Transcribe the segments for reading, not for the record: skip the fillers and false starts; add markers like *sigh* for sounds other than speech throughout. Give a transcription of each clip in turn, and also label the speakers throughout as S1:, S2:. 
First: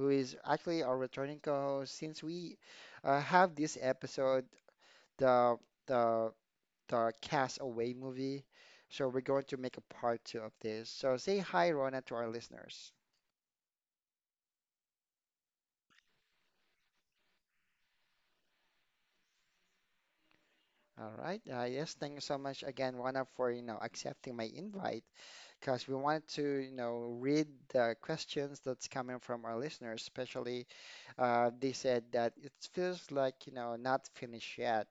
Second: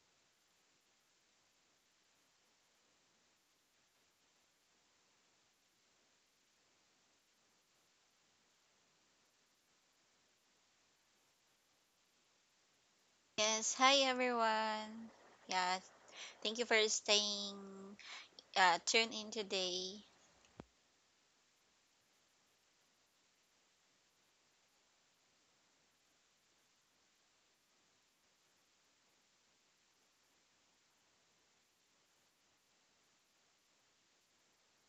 S1: who is actually our returning co-host since we have this episode the the the Castaway movie. So we're going to make a part two of this. So say hi, Rona, to our listeners.
S2: Yes, hi everyone. Yeah, thank you for staying tuned in today.
S1: All right. Yes, thank you so much again, Rona, for accepting my invite because we wanted to read the questions that's coming from our listeners, especially they said that it feels like, you know, not finished yet.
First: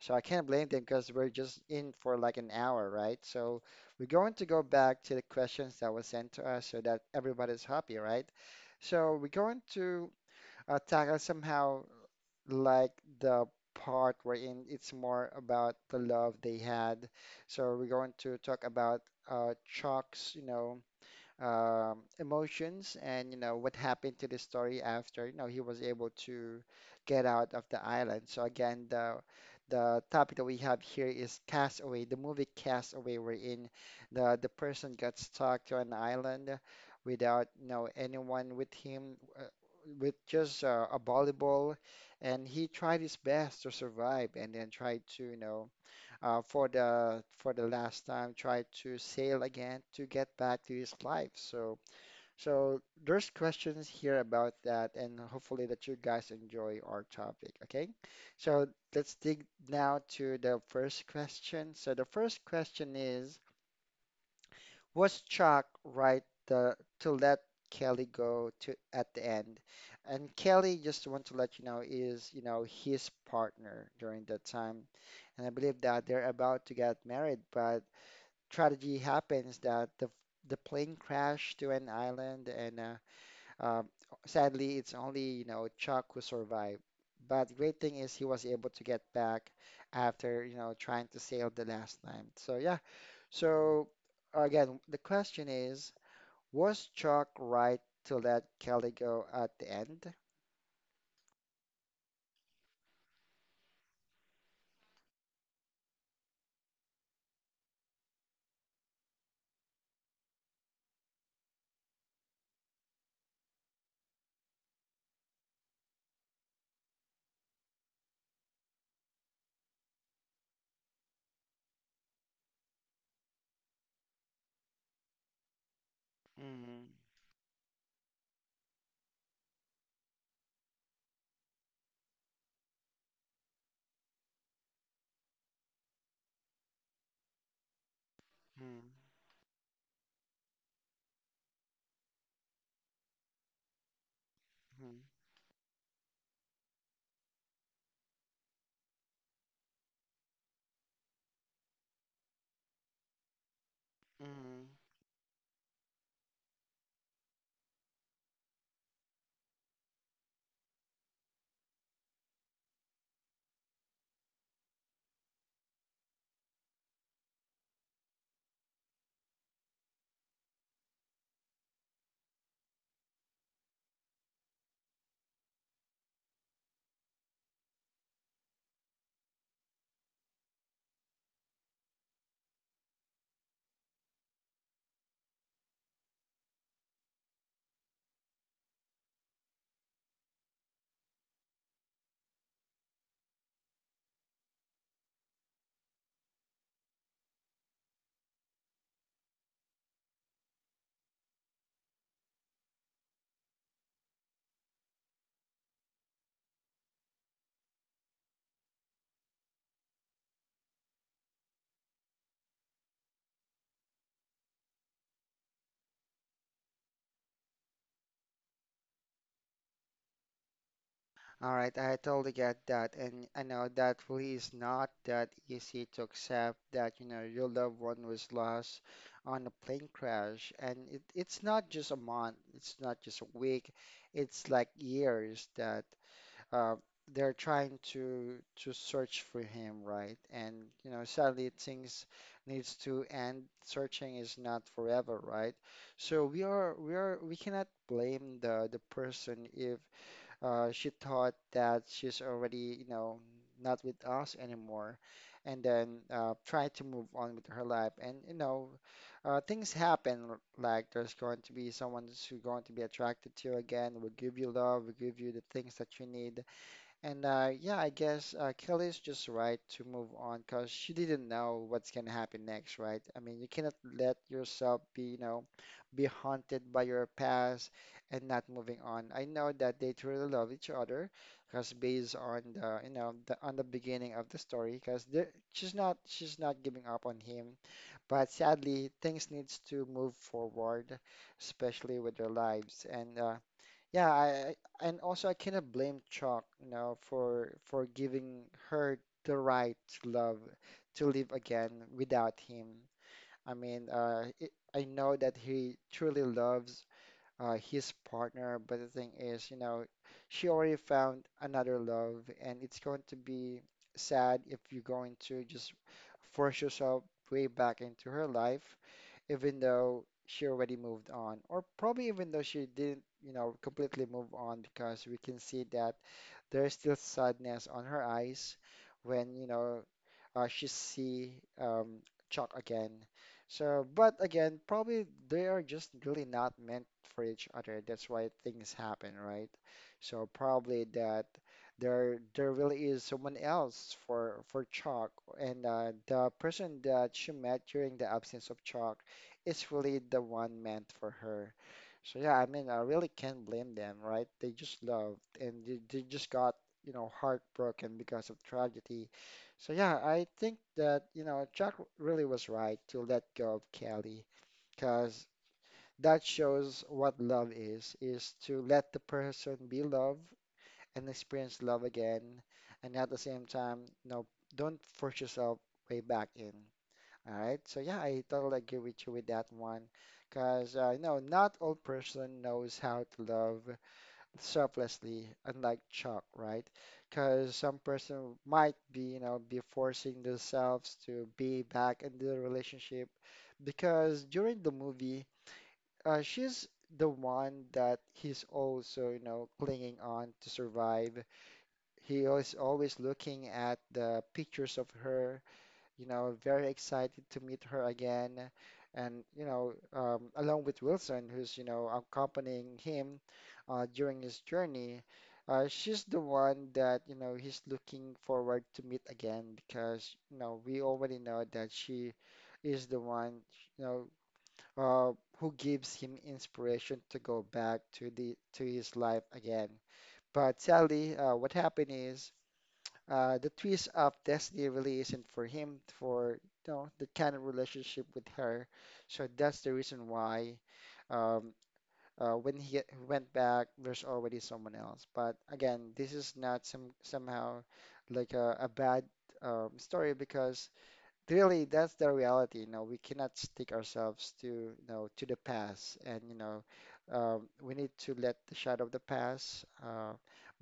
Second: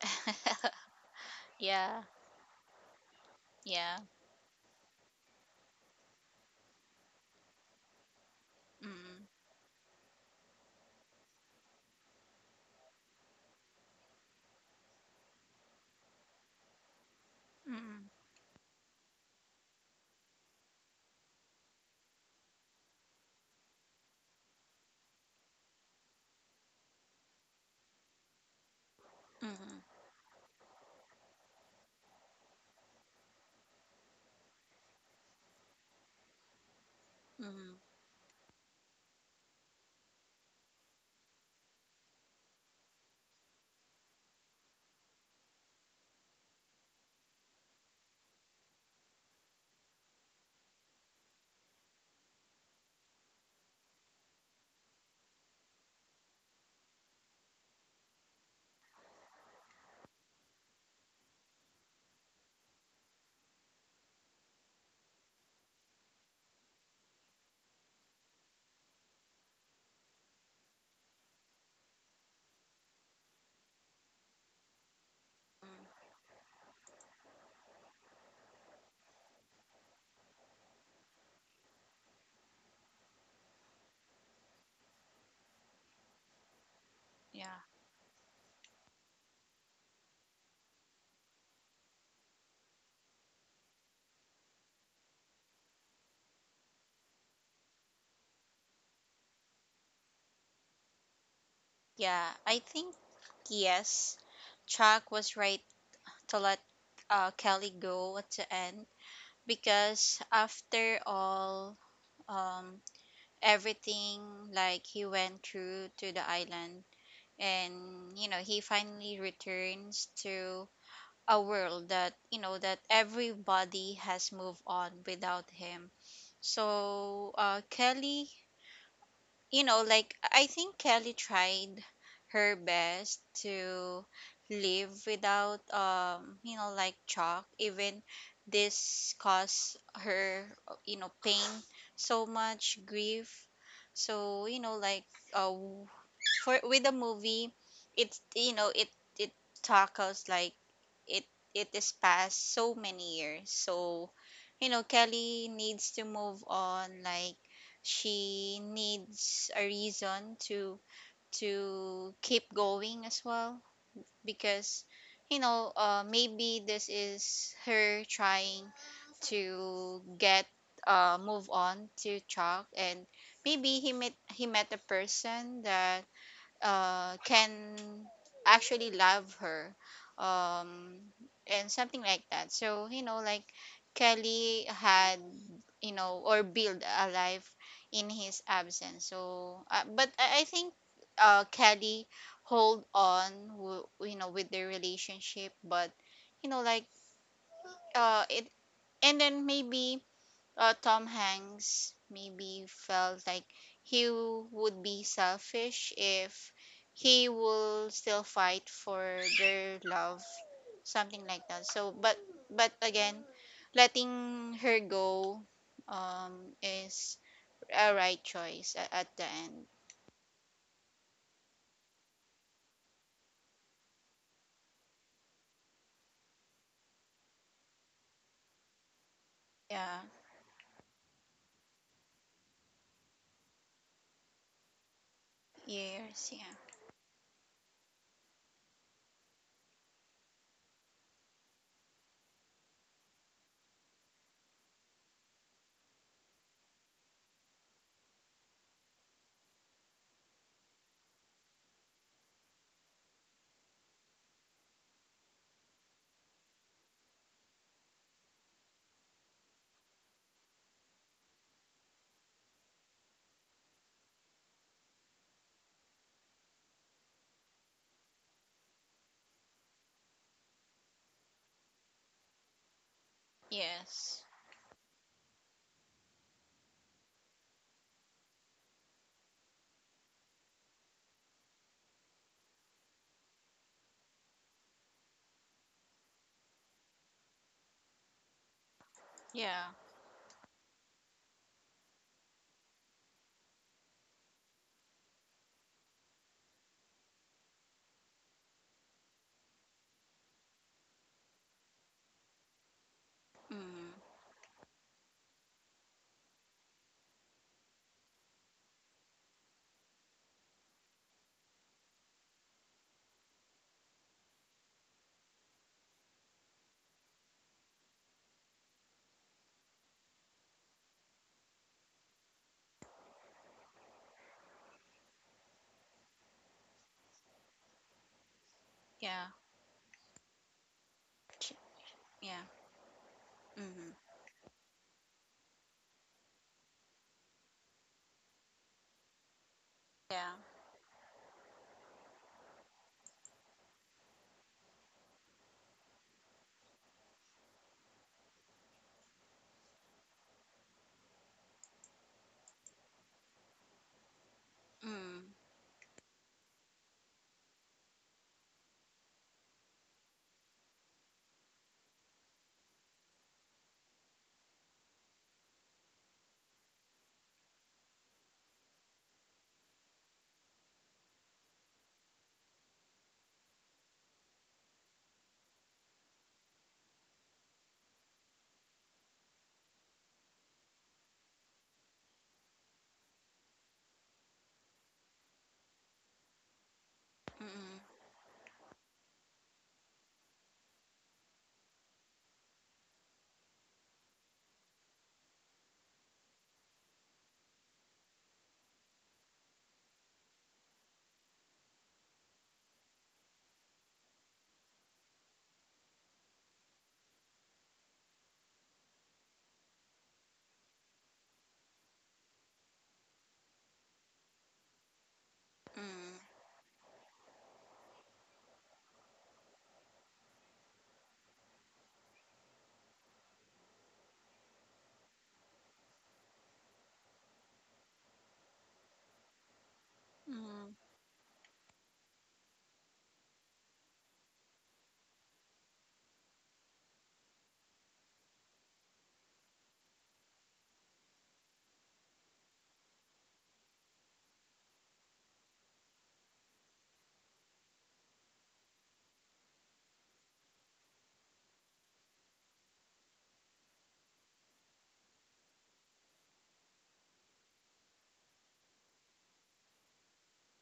S1: So I can't blame them because we're just in
S2: Yeah,
S1: for like an hour, right? So
S2: yeah.
S1: we're going to go back to the questions that were sent to us so that everybody's happy, right? So
S2: Mm.
S1: we're going to tackle somehow like the part wherein it's more about the love they had. So we're
S2: Mm.
S1: going to talk about Chuck's, you know, emotions and what happened to the story after he was able to get out of the island. So again, the
S2: Mm.
S1: the topic that we have here is Castaway, the movie Castaway, wherein the person got stuck to an island without
S2: Mm.
S1: anyone with him, with just a volleyball, and he tried his best to survive and then tried to for the last time tried to sail again to get back to his life. So there's questions here about that, and hopefully that you guys enjoy our topic. Okay, so let's dig now to the first question. So the first question is, was Chuck to let Kelly go to at the end? And Kelly, just want to let you know, is, you know, his partner during that time. And I believe that
S2: Mm.
S1: they're about to get married, but tragedy happens that the plane crashed to an island, and um sadly, it's only, you know, Chuck who survived. But
S2: Yeah.
S1: great thing is he was able to get back after, you know, trying to sail the last time. So yeah. So again, the question is, was Chuck right to let Kelly go at the end?
S2: Yeah, I think yes. Chuck was right to let Kelly go at the end, because after all, um everything, like, he went through to the island, and you know he finally returns to a world that, you know, that everybody has moved on without him.
S1: Mm,
S2: So Kelly, you know, like, I think Kelly tried her best to live without, you know, like Chuck. Even
S1: mm,
S2: this caused her, you know, pain, so much grief. So you know,
S1: mm,
S2: like, uh, for, with a movie, it's, you know, it tackles, like, it it is past so many years. So
S1: mm.
S2: you know Kelly needs to move on, like she needs a reason to keep going as well, because you know, maybe this is her trying to get, move on to Chuck. And maybe he met a person that can actually love her, um, and something like that. So you know, like, Kelly had, you know, or build a life in his absence. So, but I think, Kelly, hold on, you know, with their relationship. But you know, like, it, and then maybe Tom Hanks maybe felt like he would be selfish if he will still fight for their love, something like that. So, but again, letting her go, is a right choice at, the end.
S1: All right, I totally get that, and I know that really is not that easy to accept that, you know, your loved one was lost on a plane
S2: Yeah.
S1: crash, and it's not just a month, it's not just a week, it's like years that
S2: Yes. Yeah.
S1: uh, they're trying to search for him, right? And you know, sadly, things needs to end. Searching is not forever, right? So we cannot blame the person if she thought that she's already not with us anymore, and then try to move on with her life. And you know, things happen. Like there's going to be someone who's going to be attracted to you again, will give you love, will give you the things that you need and yeah, I guess Kelly's just right to move on because she didn't know what's gonna happen next, right? I mean, you cannot let
S2: Yes.
S1: yourself be, you know, be haunted by your past and not moving on. I know that they truly love each other because based on the, you know, the on the beginning of the story, because she's not giving up on him, but sadly things needs
S2: Yeah.
S1: to move forward, especially with their lives. And yeah, and also I cannot blame Chalk, you know, for giving her the right to love, to live again without him. I
S2: Mm.
S1: mean, I know that he truly loves his partner. But the thing is, you know, she already found another love, and it's going to be sad if you're going to just force yourself way back into her life, even though she already moved on, or probably even though she didn't, you know, completely move on, because we can see that there's still sadness on her eyes
S2: Yeah.
S1: when, you know, she see
S2: Ch-
S1: um,
S2: Yeah.
S1: Chuck again. So,
S2: Mm.
S1: but again, probably they are just really not meant for each other. That's why things happen, right? So
S2: Yeah.
S1: probably that there really is someone else for Chuck, and the person that she met during the absence of Chuck is really the one meant for her. So yeah, I mean, I really can't blame them, right? They just loved
S2: Mm.
S1: and they just got, you know, heartbroken because of tragedy. So yeah, I think that, you know, Jack really was right to let go of Kelly because that shows what love is to let the person be loved and experience love again. And at the same time, no, don't force yourself way back in. All right. So yeah, I totally agree with you with that one because, you know, not all person knows how to love selflessly, unlike Chuck, right? Because
S2: Mm.
S1: some person might be, you know, be forcing themselves to be back in the relationship because during the movie, she's the one that he's also, you know, clinging on to survive. He is always looking at the pictures of her you know, very excited to meet her again. And, you know, along with Wilson, who's, you know, accompanying him during his journey, she's the one that, you know, he's looking forward to meet again because, you know, we already know that she is the one, you know, uh, who gives him inspiration to go back to the to his life again. But
S2: Mm.
S1: sadly, what happened is the twist of destiny really isn't for him for the kind of relationship with her. So that's the reason why um, when he went back, there's already someone else. But again, this is not somehow like a bad story because really that's the reality, you know, we cannot stick ourselves to, you know, to the past. And you know, we need to let the shadow of the past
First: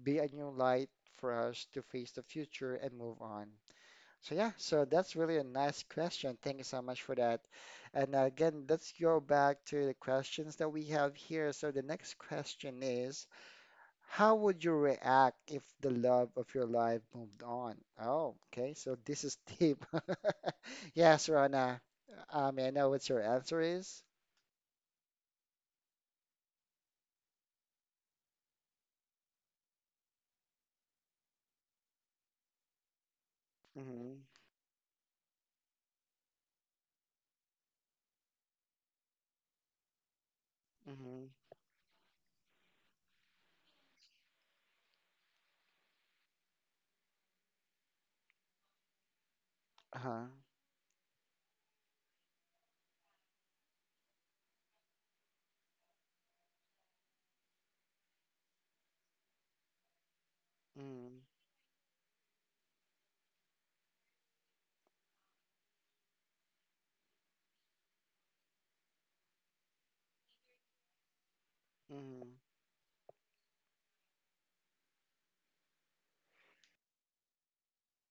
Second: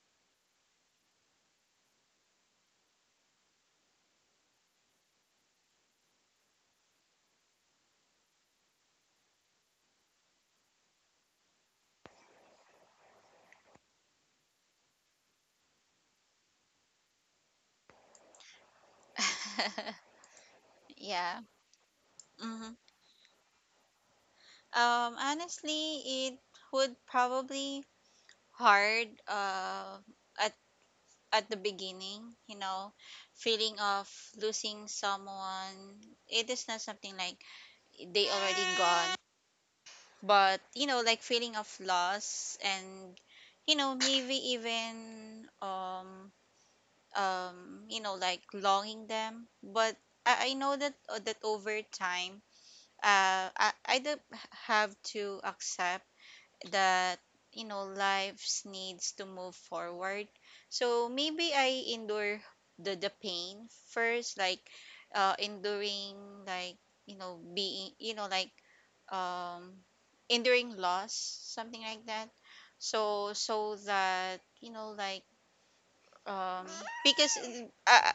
S1: be a new light for us to face the future and move on. So yeah, so that's really a nice question, thank you so much for that. And again, let's go back to the questions that we have here. So the next question is, how would you react if the love of your life moved on? Oh, okay. So this is deep.
S2: Mm. *laughs*
S1: *laughs* Yes,
S2: Yeah.
S1: Rana. May I
S2: Hmm.
S1: know what your answer is?
S2: Honestly, it would probably hard, at the beginning, you know, feeling of
S1: Mm-hmm.
S2: losing someone. It is not something like they already gone, but you know, like,
S1: Mm-hmm.
S2: feeling of loss, and you know maybe even, um you know, like, longing them. But
S1: Uh-huh.
S2: I know that, that over time, I do have to accept that you know lives needs to move forward. So
S1: Mm-hmm.
S2: maybe I endure the pain first, like, enduring, like, you know, being, you know, like, um enduring loss, something like that.
S1: Mm-hmm.
S2: So, that, you know, like, um because, uh,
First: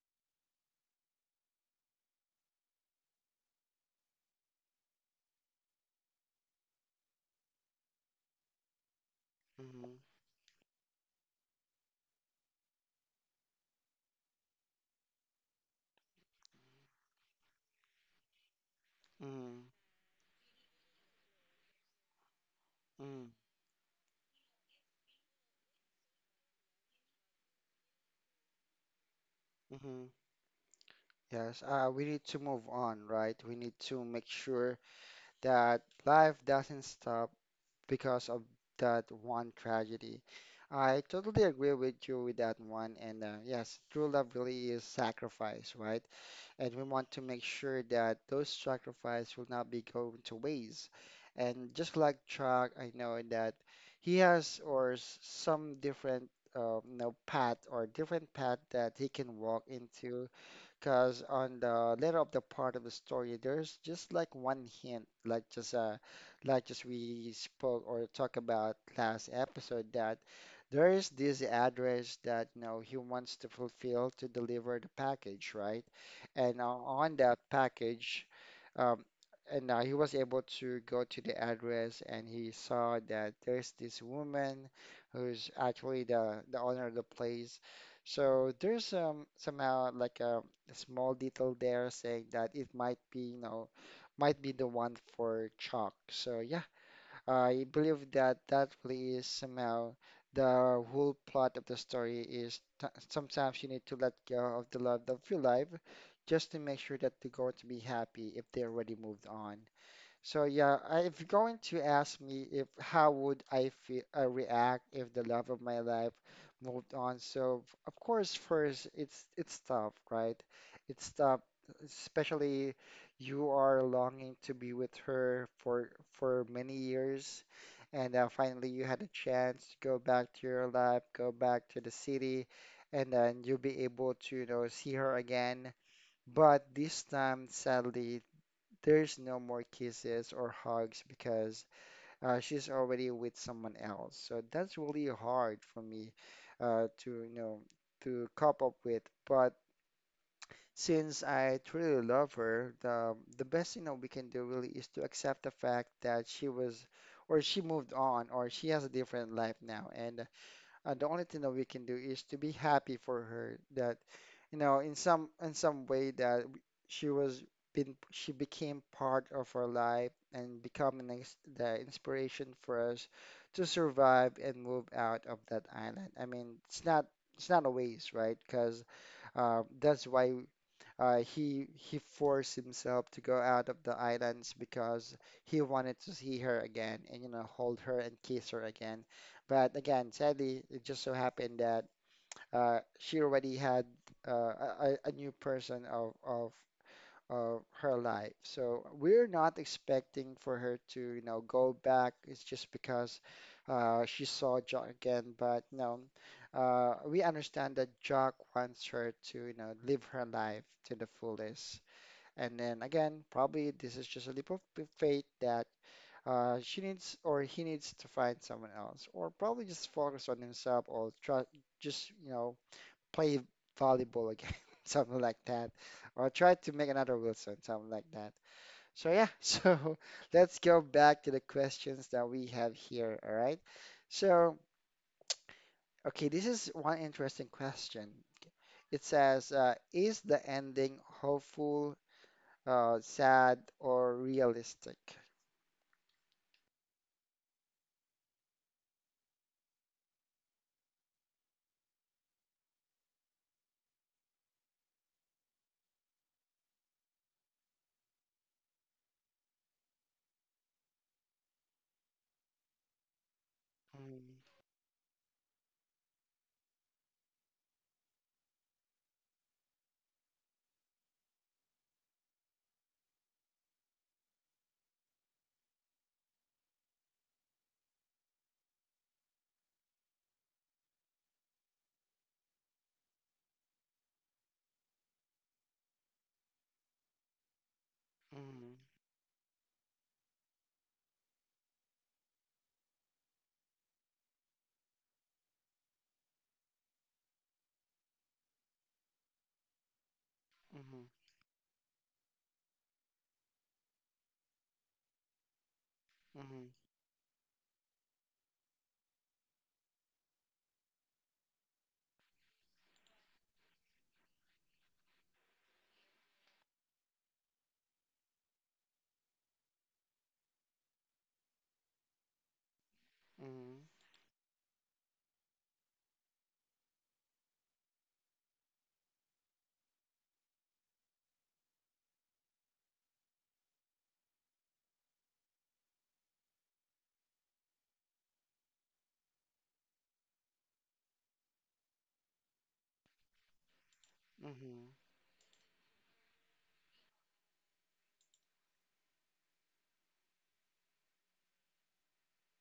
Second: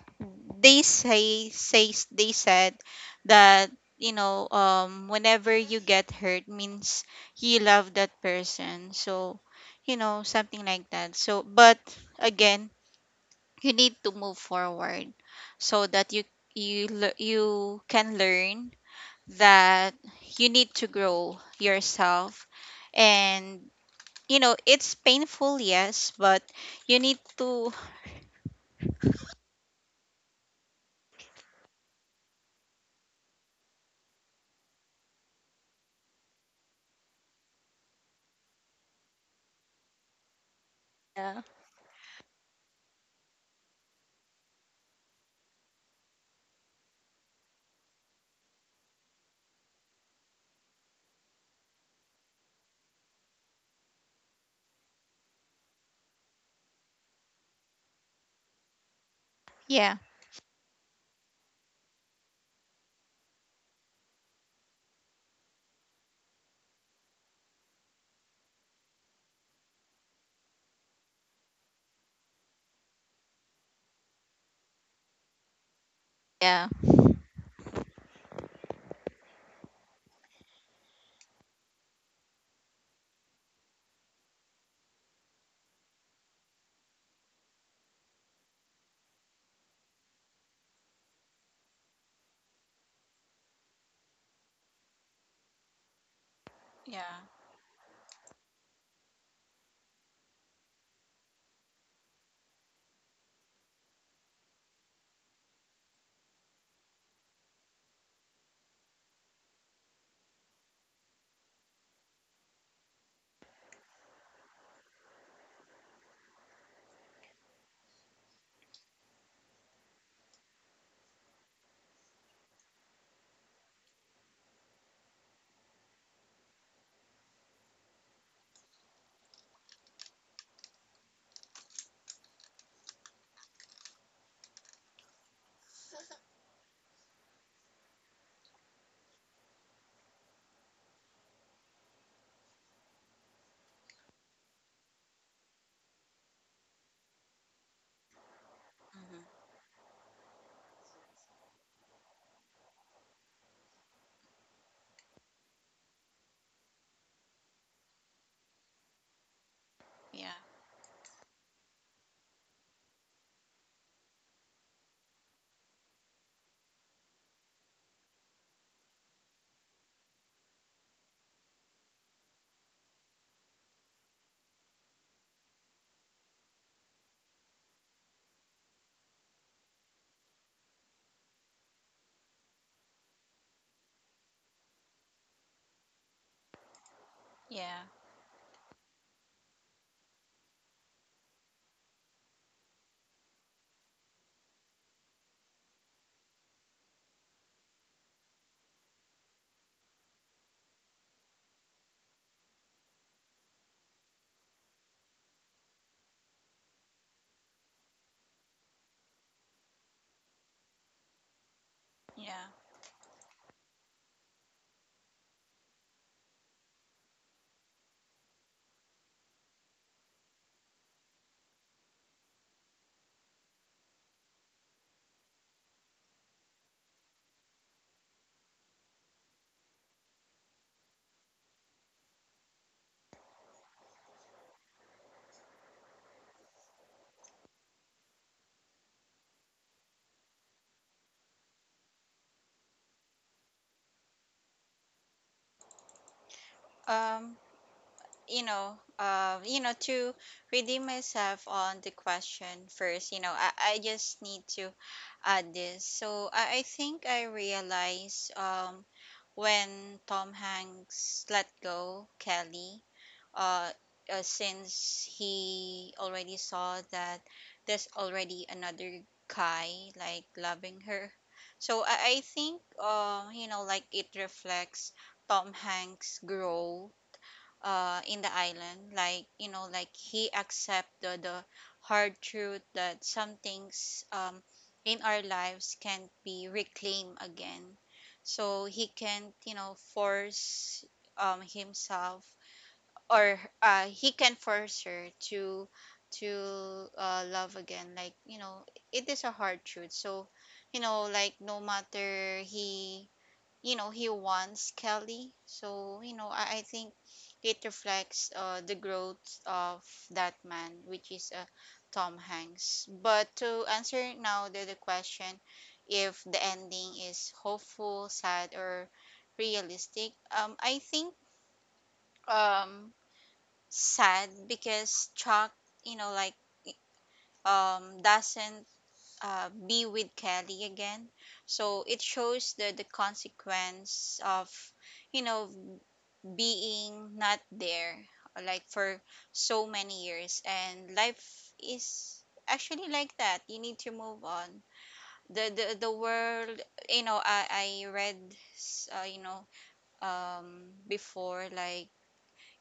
S2: they say says they said that, you know, whenever you get hurt means you love that person. So
S1: Mm-hmm.
S2: you know, something like that. So but again, you need to move forward, so that you can learn that you need to grow yourself.
S1: Mm-hmm.
S2: And you know it's painful, yes, but you need to.
S1: Mm-hmm. Yes, we need to move on, right? We need to make sure that life doesn't stop because of that one tragedy. I totally agree with you with that one. And yes, true love really is sacrifice, right? And we want to make sure that those sacrifice will not be going to waste. And just like Chuck, I know that he has some different you know, path or different path that he can walk
S2: Yeah.
S1: into because on the later of the part of the story, there's just like one hint, like just we spoke or talk about last episode that there is this address that you know he wants to fulfill to deliver the package, right? And
S2: Yeah.
S1: on that package, um, and he was able to go to the address and he saw that there's this woman who's actually the owner of the place, so there's somehow like a small detail there saying that it might be, you know, might be the one for chalk. So yeah,
S2: Yeah.
S1: I believe that that really is somehow the whole plot of the story is t sometimes you need to let go of the love of your life just to make sure that they're going to be happy if they already moved on. So yeah, if you're going to ask me if how would I feel, react if the love of my life moved on, so of course first it's tough, right? It's tough, especially you are longing to be with her for many years, and finally you had a chance to go back to your life, go back to the city, and then you'll be able to you know see her again. But this time, sadly, there's no more kisses or hugs because she's already with someone else. So that's really hard for me to, you know, to cope up with.
S2: Hmm.
S1: But since I truly love her, the best we can do really is to accept the fact that she was, or she moved on, or she has a different life now, and
S2: Yeah.
S1: the only thing that we can do is to be happy for her that, you know, in some way that she was been she became part of our life and become the inspiration for us to survive and move out of that island. I mean, it's not a waste, right? Because that's why he forced himself to go out of the islands because he wanted to see her again and hold
S2: Yeah.
S1: her and kiss her again. But again, sadly, it just so happened that she already had a new person of her life. So we're not expecting for her to go back. It's just because she saw Jock again. But no, we understand that Jock wants her to live her life to the fullest.
S2: Yeah.
S1: And then again, probably this is just a leap of faith that she needs or he needs to find someone else, or probably just focus on himself or try just play volleyball again, *laughs* something like that, or try to make another Wilson, something like that. So yeah, *laughs* so let's go back to the questions that we have here. All right. So okay, this is one interesting question. It says, is the ending hopeful, sad, or realistic?
S2: Um, to redeem myself on the question first, you know, I just need to add this. So I think I realized, when Tom Hanks let go Kelly, uh,
S1: Mm.
S2: since he already saw that there's already another guy like loving her. So I think, you know, like, it reflects Tom Hanks' grow, in the island. Like, you know, like, he accepted the hard truth that some things, in our lives can't be reclaimed again. So
S1: Mhm.
S2: he can't, you know, force, himself, or he can force her to love again, like, you know, it is a hard truth. So you
S1: Mhm.
S2: know, like, no matter, he, you know, he wants Kelly. So you know I
S1: Mhm.
S2: think it reflects, the growth of that man, which is, Tom Hanks. But to answer now the question, if the ending is hopeful, sad, or realistic, I think, um
S1: Mhm.
S2: sad, because Chuck, you know, like, doesn't be with Kelly again. So it shows the consequence of, you know, being not there, like, for so many years, and life is actually like that. You need to move on.
S1: Mhm.
S2: The world, you know, I read, you know, before, like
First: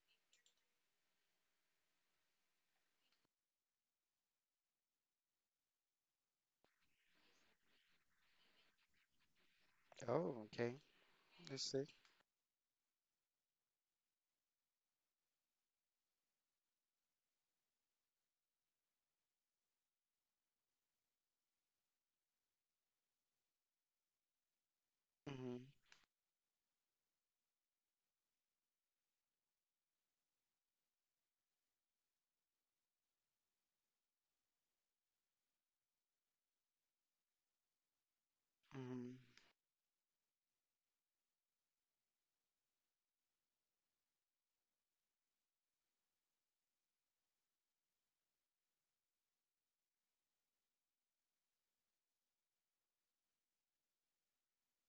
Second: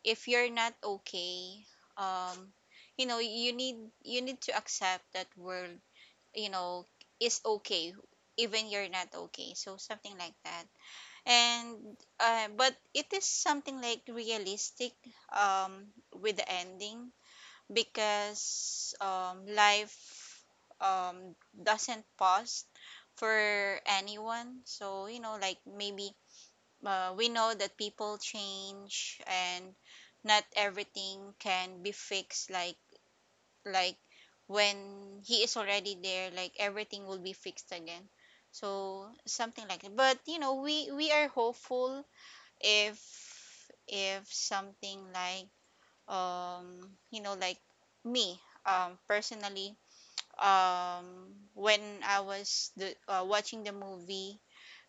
S2: if you're not okay, um you know, you need to accept that world, you know, is okay, even you're not okay, so something like
S1: Oh,
S2: that.
S1: okay. Let's
S2: And,
S1: see.
S2: but it is something like realistic, um with the ending, because life, um doesn't pause for anyone. So you know, like,
S1: Mhm.
S2: maybe, we know that people change and not everything can be fixed, like, like when he is already there, like everything will be fixed again, so
S1: Mhm.
S2: something like that. But you know we are hopeful if, something, like, you know, like, me, personally, um when I was the watching the movie,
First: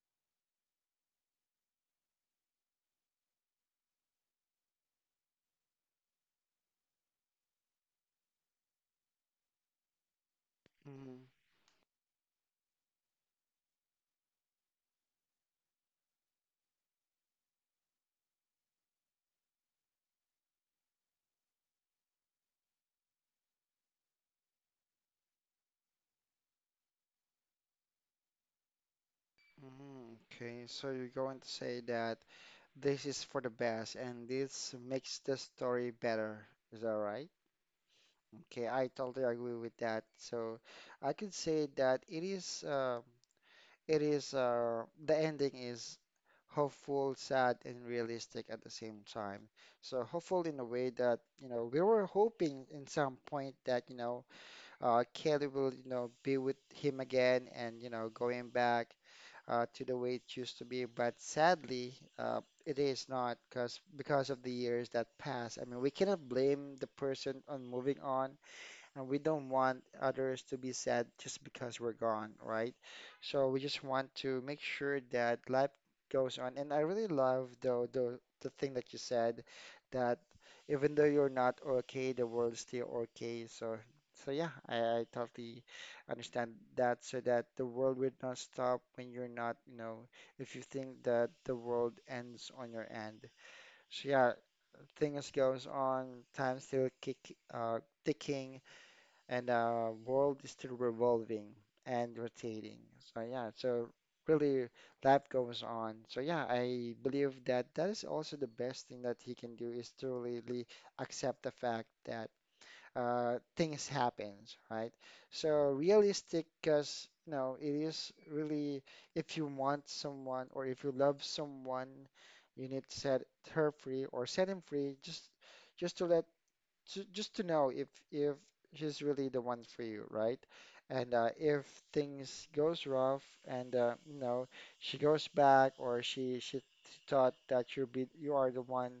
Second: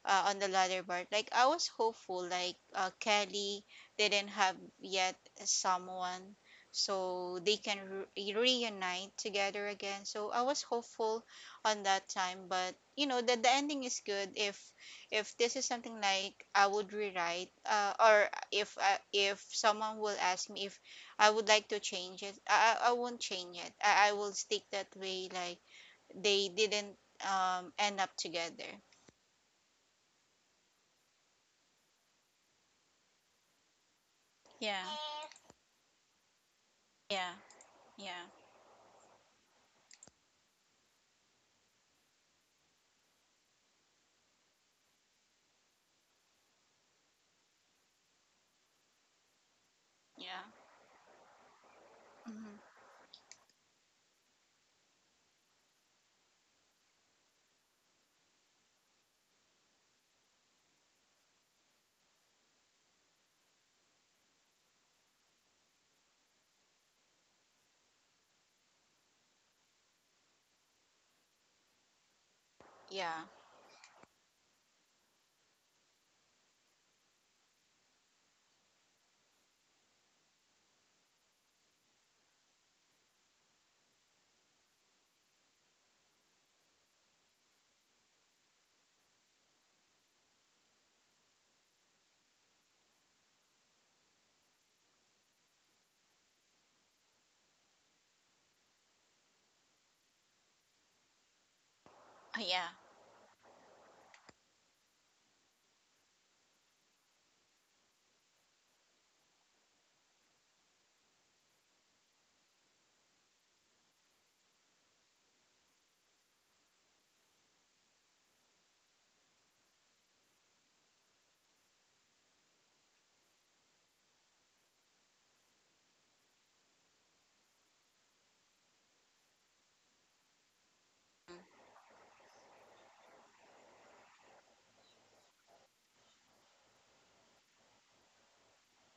S2: on the latter part. Like, I was hopeful, like, Kelly didn't have yet someone, so they can reunite together again. So I was hopeful
S1: Mhm.
S2: on that time, but you know that the ending is good. If this is something like I would rewrite, or if, if someone will ask me if I would like to change it, I won't change it. I will stick that way. Like they didn't, end up together.
S1: Mm, okay, so you're going to say that this is for the best and this
S2: Yeah.
S1: makes the story better. Is that right?
S2: Yeah. Yeah.
S1: Okay, I totally agree with that. So I could say that it is the ending is hopeful, sad, and realistic at the same time. So hopeful
S2: Yeah.
S1: in a way that we were
S2: Hmm.
S1: hoping in some point that Kelly will be with him again and going back to the way it used to be. But sadly, it is not because of the years that pass. I mean, we cannot blame the person on moving on, and we don't want others to be sad just because we're gone, right?
S2: Yeah.
S1: So we just want to make sure that life goes on. And I really love though the thing that you said that even though you're not okay, the world's still okay. so yeah, I totally understand that. So that the world will not stop when you're not, if you think that the world ends on your end. So yeah, things goes on, time still kick ticking, and world is still revolving and
S2: Yeah.
S1: rotating. So yeah, so really life goes on. So yeah, I believe that that is also the best thing that he can do is to really accept the fact that things happens, right? So realistic, because it is really if you want someone, or if you love someone, you need to set her free or set him free. Just just to know if she's really the one for you, right? And if things goes rough, and she goes back, or she thought that you are the one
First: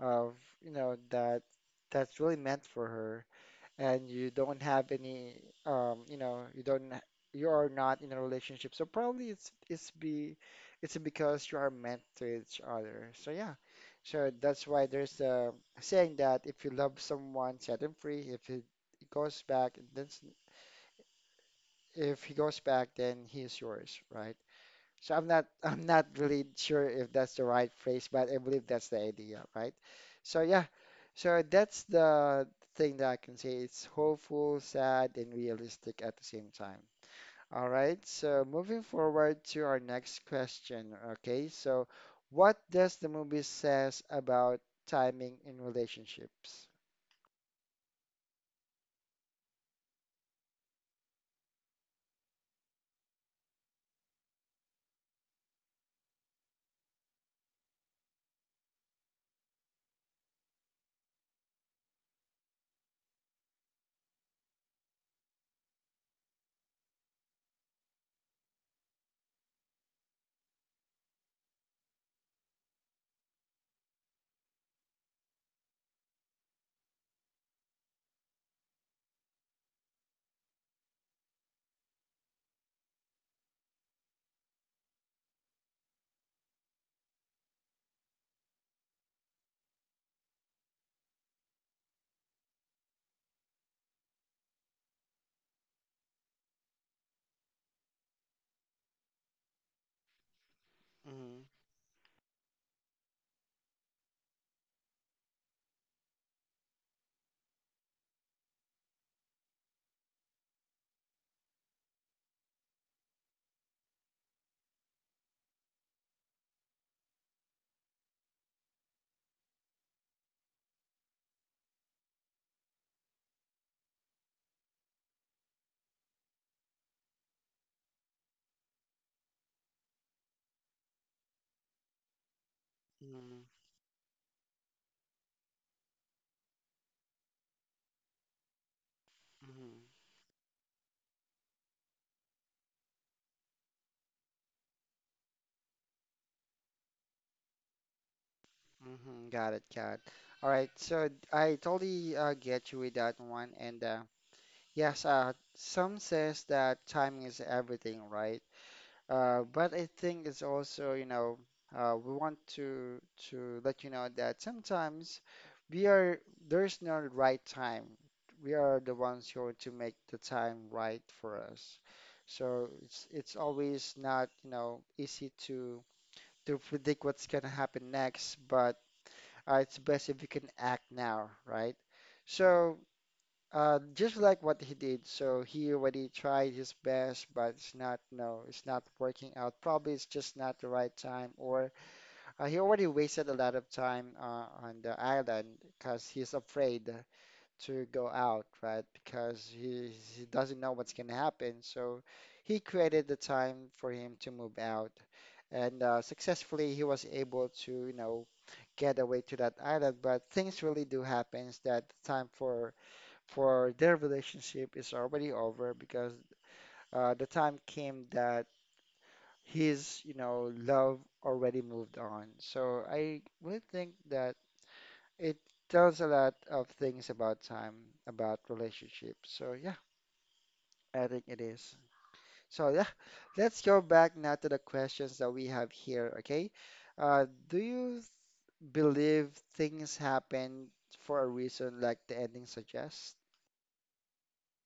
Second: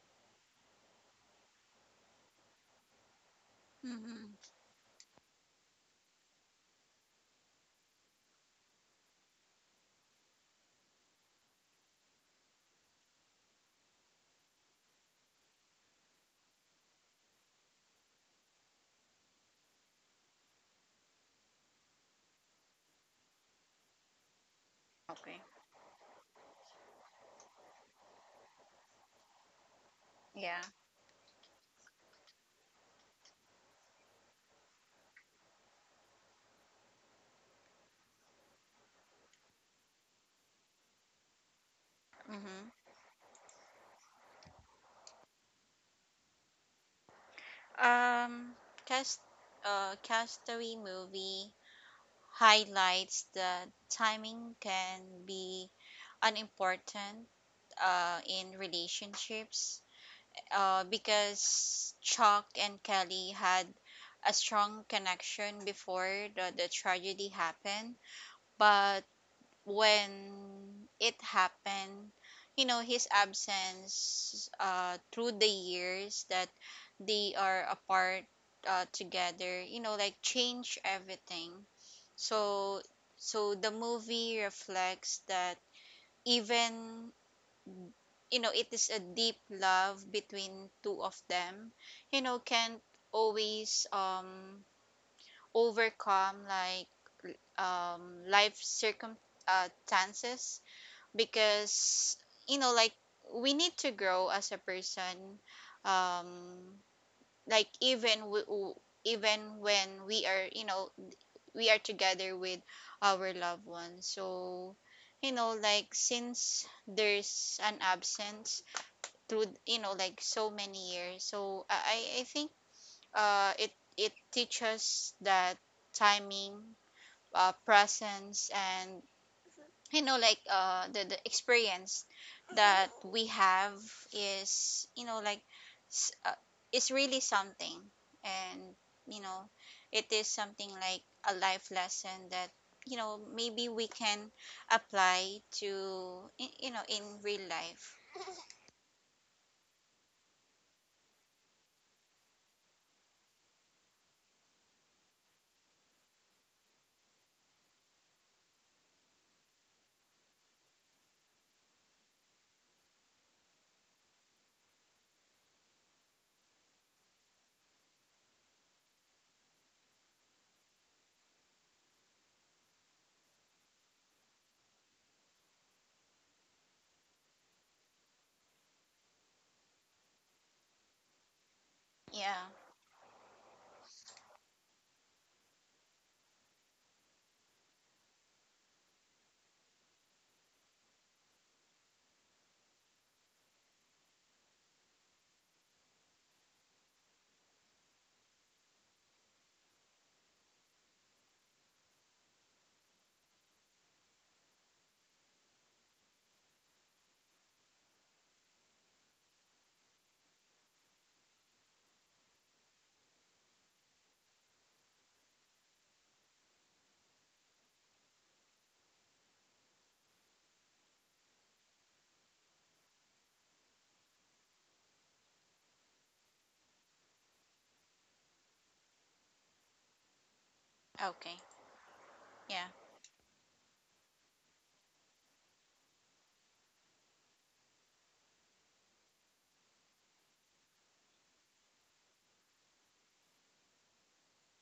S1: of, you know that that's really meant for her, and you
S2: Mm-hmm.
S1: don't have any you know you don't ha- you are not in a relationship, so probably it's because you are meant to each other. So yeah, so that's why there's a saying that if you love someone, set him free. If he goes back, then if he goes back then he is yours, right? So I'm
S2: Okay.
S1: not *laughs* I'm not really sure if that's the right phrase, but I believe that's the idea, right? So
S2: Yeah.
S1: yeah, so that's the thing that I can say. It's hopeful, sad, and realistic at the same time. All right, so moving forward to our next question. Okay, so what
S2: Mm-hmm.
S1: does the movie says about timing in relationships?
S2: Um, cast, Castaway movie highlights that timing can be unimportant, in relationships, because Chuck and Kelly had a strong connection before the tragedy happened. But when it happened, you know, his absence, through the years that they are apart, together, you know, like, change everything. So, the movie reflects that, even, you know, it is a deep love between two of them. You know, can't always, overcome, like, life circumstances,
S1: Mm-hmm.
S2: because, you know, like, we need to grow as a person, um like, even, even when we are, you know, we are together with our loved ones. So you know, like, since there's an absence through, you know, like, so many years, so I think, it teaches that timing, presence, and, you know, like, the experience that we
S1: Mm-hmm.
S2: have is, you know, like, s- uh, is really something, and, you know,
S1: Mm-hmm.
S2: it is something like a life lesson that, you know, maybe we can apply to, you know, in real life.
S1: Mm-hmm. Got it, got it. All right, so I totally get you with that one, and yes, some says that timing is everything, right? But I think it's also, we want to let you know that sometimes we are there's no right time. We are the ones who are to make the time right for us. So it's always not easy to predict what's gonna happen next, but it's best if you can act now, right? Yeah.
S2: Yeah.
S1: So. Just like what he did. So he already tried his best, but it's not working out. Probably it's just not the right time, or he already wasted a lot of time on the island because he's afraid to go out, right? Because he doesn't know what's gonna happen. So he created the time for him to move out, and successfully he was able to get away to that island. But things really do happens that time for their relationship is already over because the time came that his love already moved on. So I really think that it tells a lot of things about time, about relationships. So yeah, I think
S2: Okay.
S1: it is.
S2: Yeah.
S1: So yeah, let's go back now to the questions that we have here, okay? Do you believe things happen for a reason like the ending suggests?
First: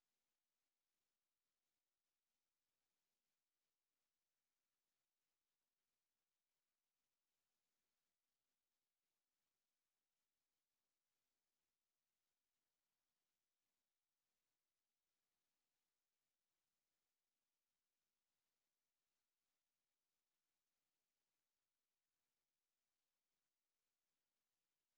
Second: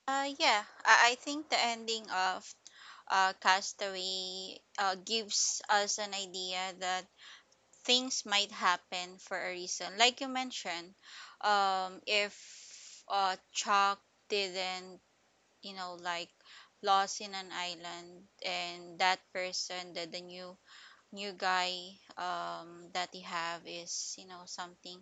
S2: yeah, I think the ending of, Castaway, gives us an idea that things might happen for a reason. Like you mentioned, if, Chuck didn't, you know, like, lost in an island, and that person, that the new guy, that he have is, you know, something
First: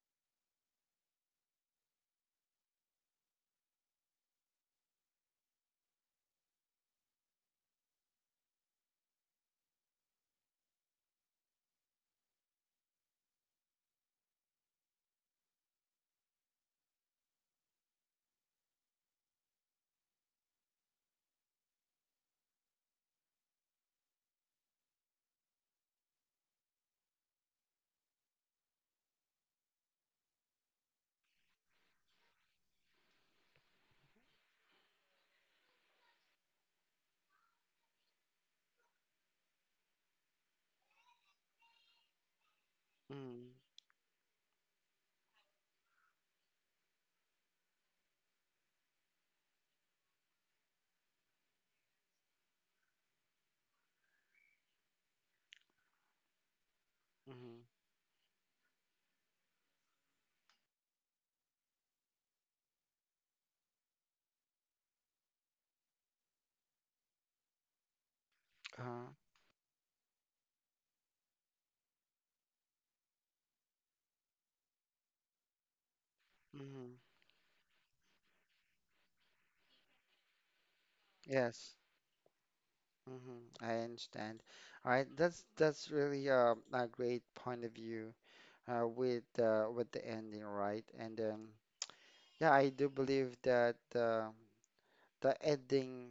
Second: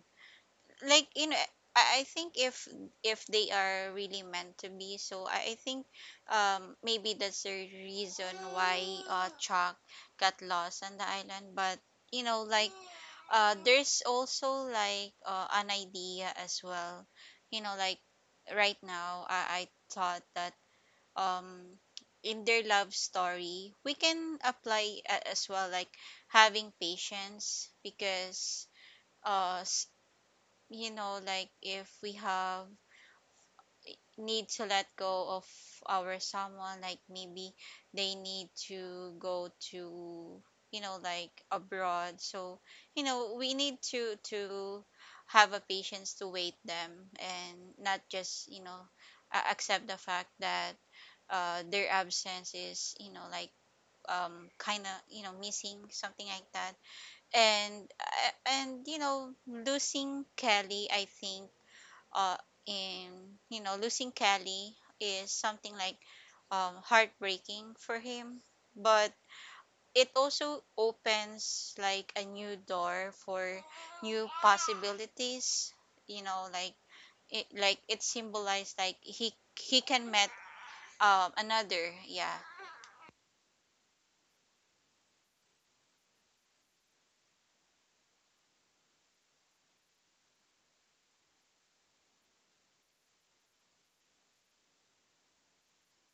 S2: like, you know, I think if, they are really meant to be, so I think, maybe that's the reason why, Chuck got lost on the island. But you know, like, there's also like, an idea as well. You know, like, right now I thought that, um in their love story we can apply, as well, like having patience. Because uh you know, like, if we have need to let go of our someone, like maybe they need to go to, you know, like, abroad. So, you know, we need to have a patience to wait them, and not just, you know, accept the fact that, their absence is, you know, like, kind of, you know, missing, something like that.
S1: Mm-hmm.
S2: And, and you know losing Kelly, I think uh, in you know, losing Kelly is something like, heartbreaking for him,
S1: Uh,
S2: but it also opens like a new door for new possibilities. You know, like it symbolized, like he can met,
S1: Yes.
S2: another. Yeah.
S1: I understand. All right, that's really a great point of view with the ending, right? And then yeah, I do believe that the ending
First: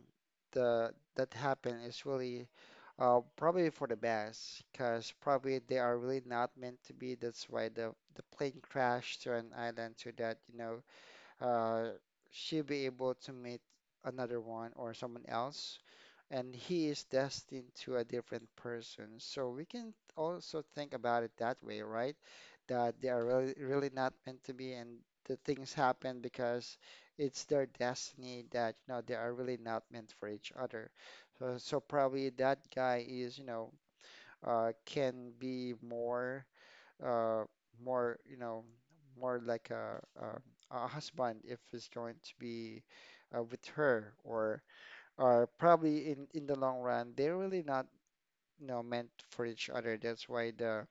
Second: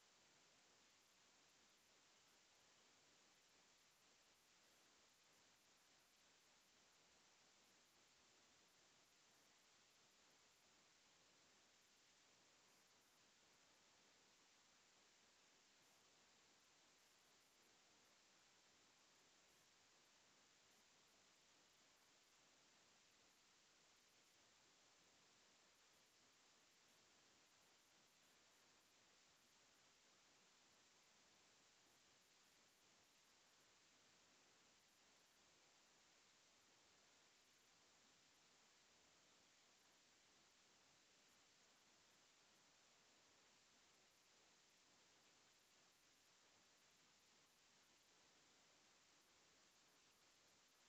S1: the that happened is really probably for the best, because probably they are really not meant to be. That's why the plane crashed to an island so that uh, she be able to meet another one or someone else, and he is destined to a different person. So we can also think about it that way, right? That they are really, really not meant to be, and the things happen because it's their destiny that they are really not meant for each other. so, probably that guy can be uh, more, you know, more like a husband if he's going to be with her, or probably in the long run, they're really not meant for each other. That's why the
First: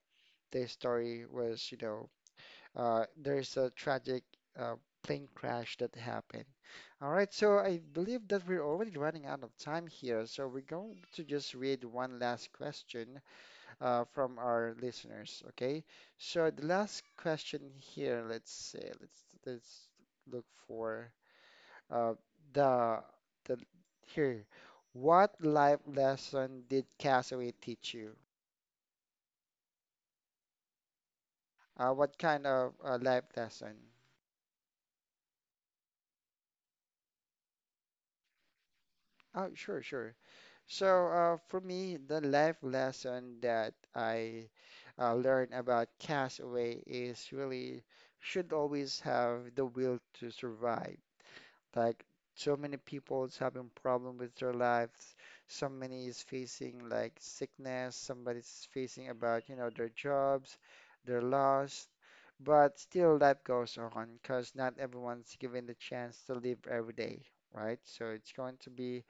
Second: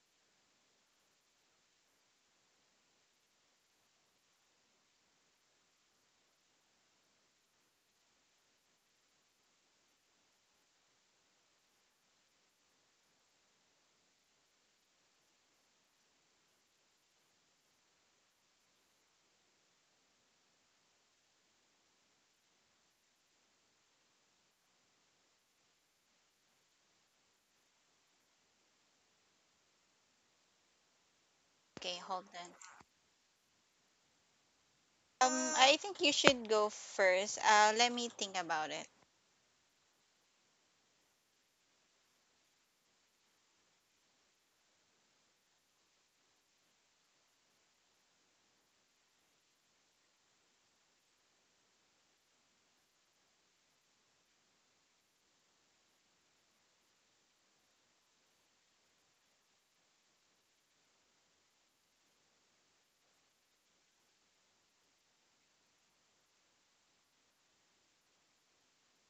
S1: the story there's a tragic uh, plane crash that happened. All right, so I believe that we're already running out of time here, so we're going to just read one last question from our listeners. Okay, so the last question here, let's say, let's look for uh, the the here. What life lesson did Castaway teach you? Uh,
S2: Okay,
S1: what
S2: hold
S1: kind
S2: on.
S1: of life lesson?
S2: I think you should go first. Let me think about it.
S1: Oh, sure, sure. So for me, the life lesson that I learned about Castaway is really should always have the will to survive. Like so many people is having problem with their lives. So many is facing like sickness. Somebody's facing about, you know, their jobs, their loss. But still life goes on because not everyone's given the chance to live every day, right? So it's going to be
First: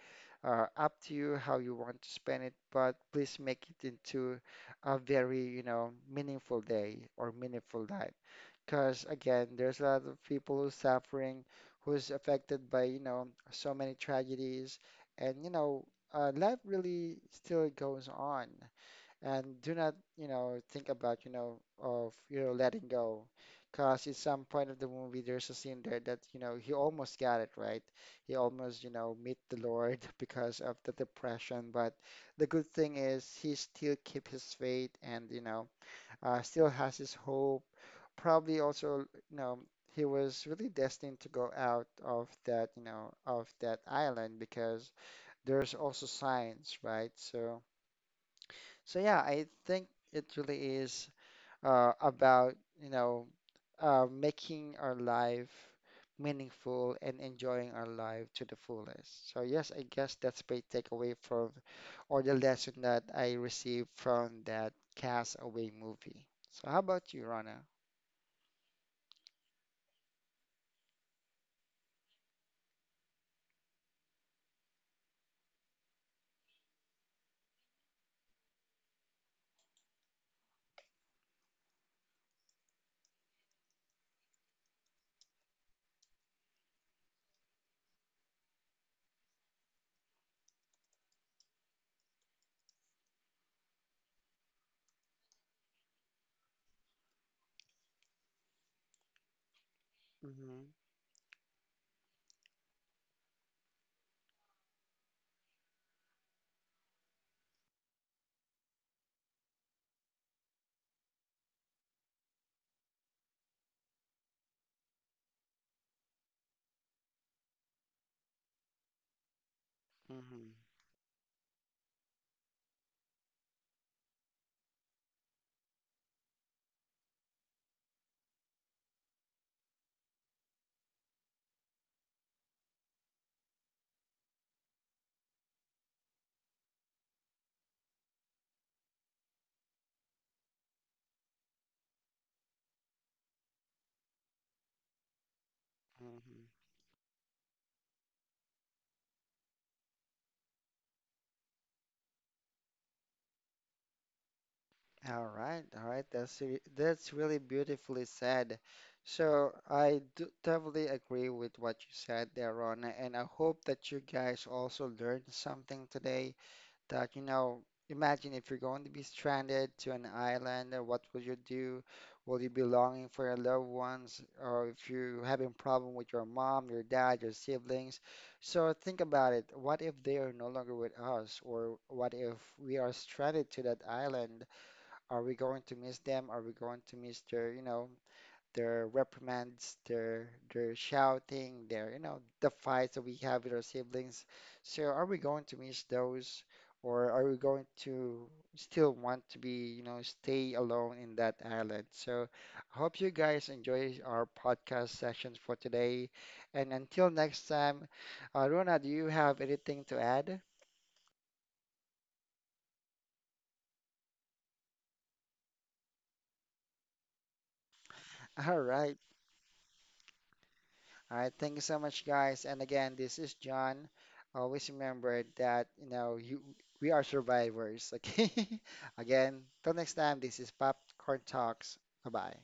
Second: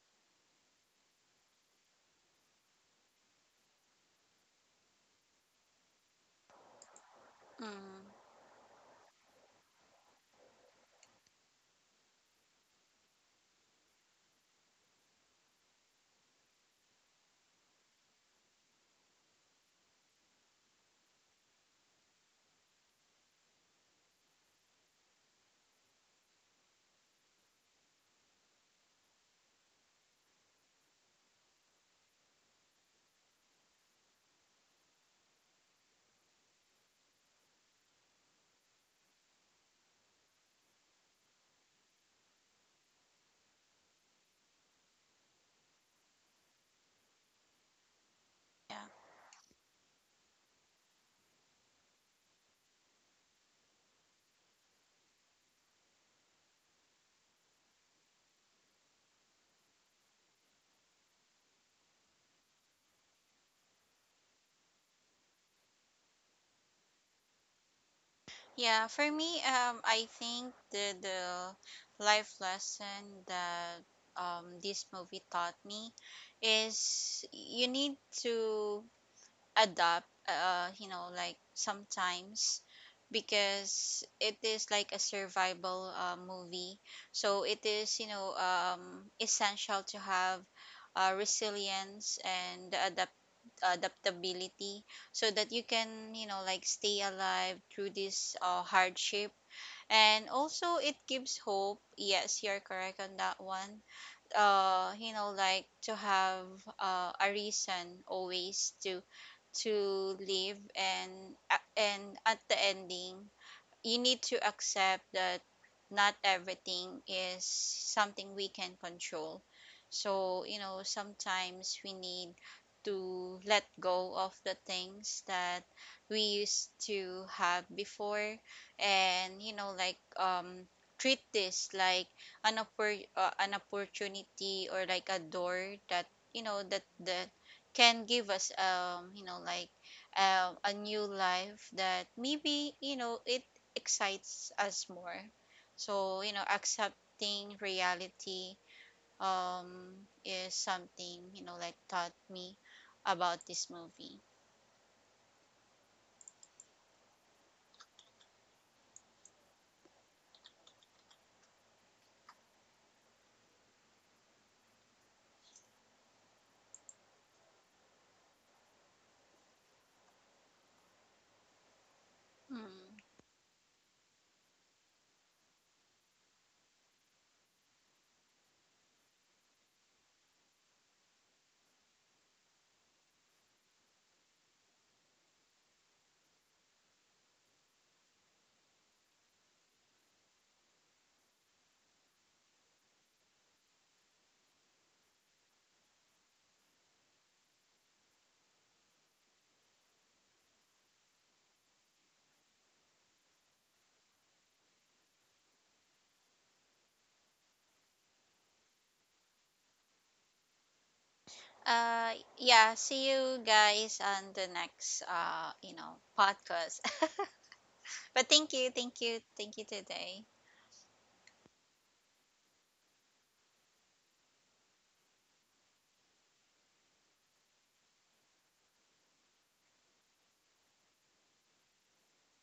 S1: up to you how you want to spend it, but please make it into a very meaningful day or meaningful
S2: Mm,
S1: life. Because again, there's a lot of people who's suffering, who's affected by so many tragedies. And, life really still goes on. And do not think of letting go. Because at some point of the movie, there's a scene there that he almost got it right. He almost meet the Lord *laughs* because of the depression. But the good thing is he still keep his faith, and still has his hope, probably also, he was really destined to go out of that island, because there's also science, right? So,
S2: yeah.
S1: so yeah, I think it really is about, you know, making our life meaningful and enjoying our life to the fullest. So yes, I guess that's my takeaway or the lesson that I received from that Castaway movie. So how about you, Rana?
S2: Yeah, for me, I think the life lesson that, this movie taught me is you need to adapt, you know, like, sometimes, because it is like a survival, movie. So it is, you know, essential to have, resilience and the adaptability, so that you can, you know, like, stay alive through this, hardship. And
S1: Mm-hmm.
S2: also it gives hope, yes, you're correct on that one. You know, like, to have, a reason always to live. And, and at the ending, you need to accept that not everything is something we can control. So,
S1: Mm-hmm.
S2: you know, sometimes we need to let go of the things that we used to have before, and, you know, like, treat this like an opportunity, or like a door, that, you know, that, that can give us, you know, like, a new life that maybe, you know, it excites us more. So you know,
S1: Mhm.
S2: accepting reality, um is something, you know, like, taught me about this movie.
S1: All right, all right. That's that's really beautifully said. So I do totally agree with what you said there, Rona, and I hope that you guys also learned something today. That you know, Imagine if you're going to be stranded to an island, what will you do? Will you be
S2: Mm.
S1: longing for your loved ones, or if you're having problem with your mom, your dad, your siblings? So think about it. What if they are no longer with us, or what if we are stranded to that island? Are we going to miss them? Are we going to miss their reprimands, their shouting, the fights that we have with our siblings? So are we going to miss those, or are we going to still want to be, you know, stay alone in that island? So I hope you guys enjoy our podcast sessions for today. And until next time, Rona, do you have anything to add?
S2: Yeah, see you guys on the next, podcast. *laughs* But
S1: *laughs*
S2: thank
S1: All
S2: you,
S1: right.
S2: thank you, thank you today.
S1: All right, thank you so much, guys. And again, this is John. Always remember that, you know, you we are survivors. Okay. *laughs* Again, till next time, this is Popcorn Talks. Bye-bye.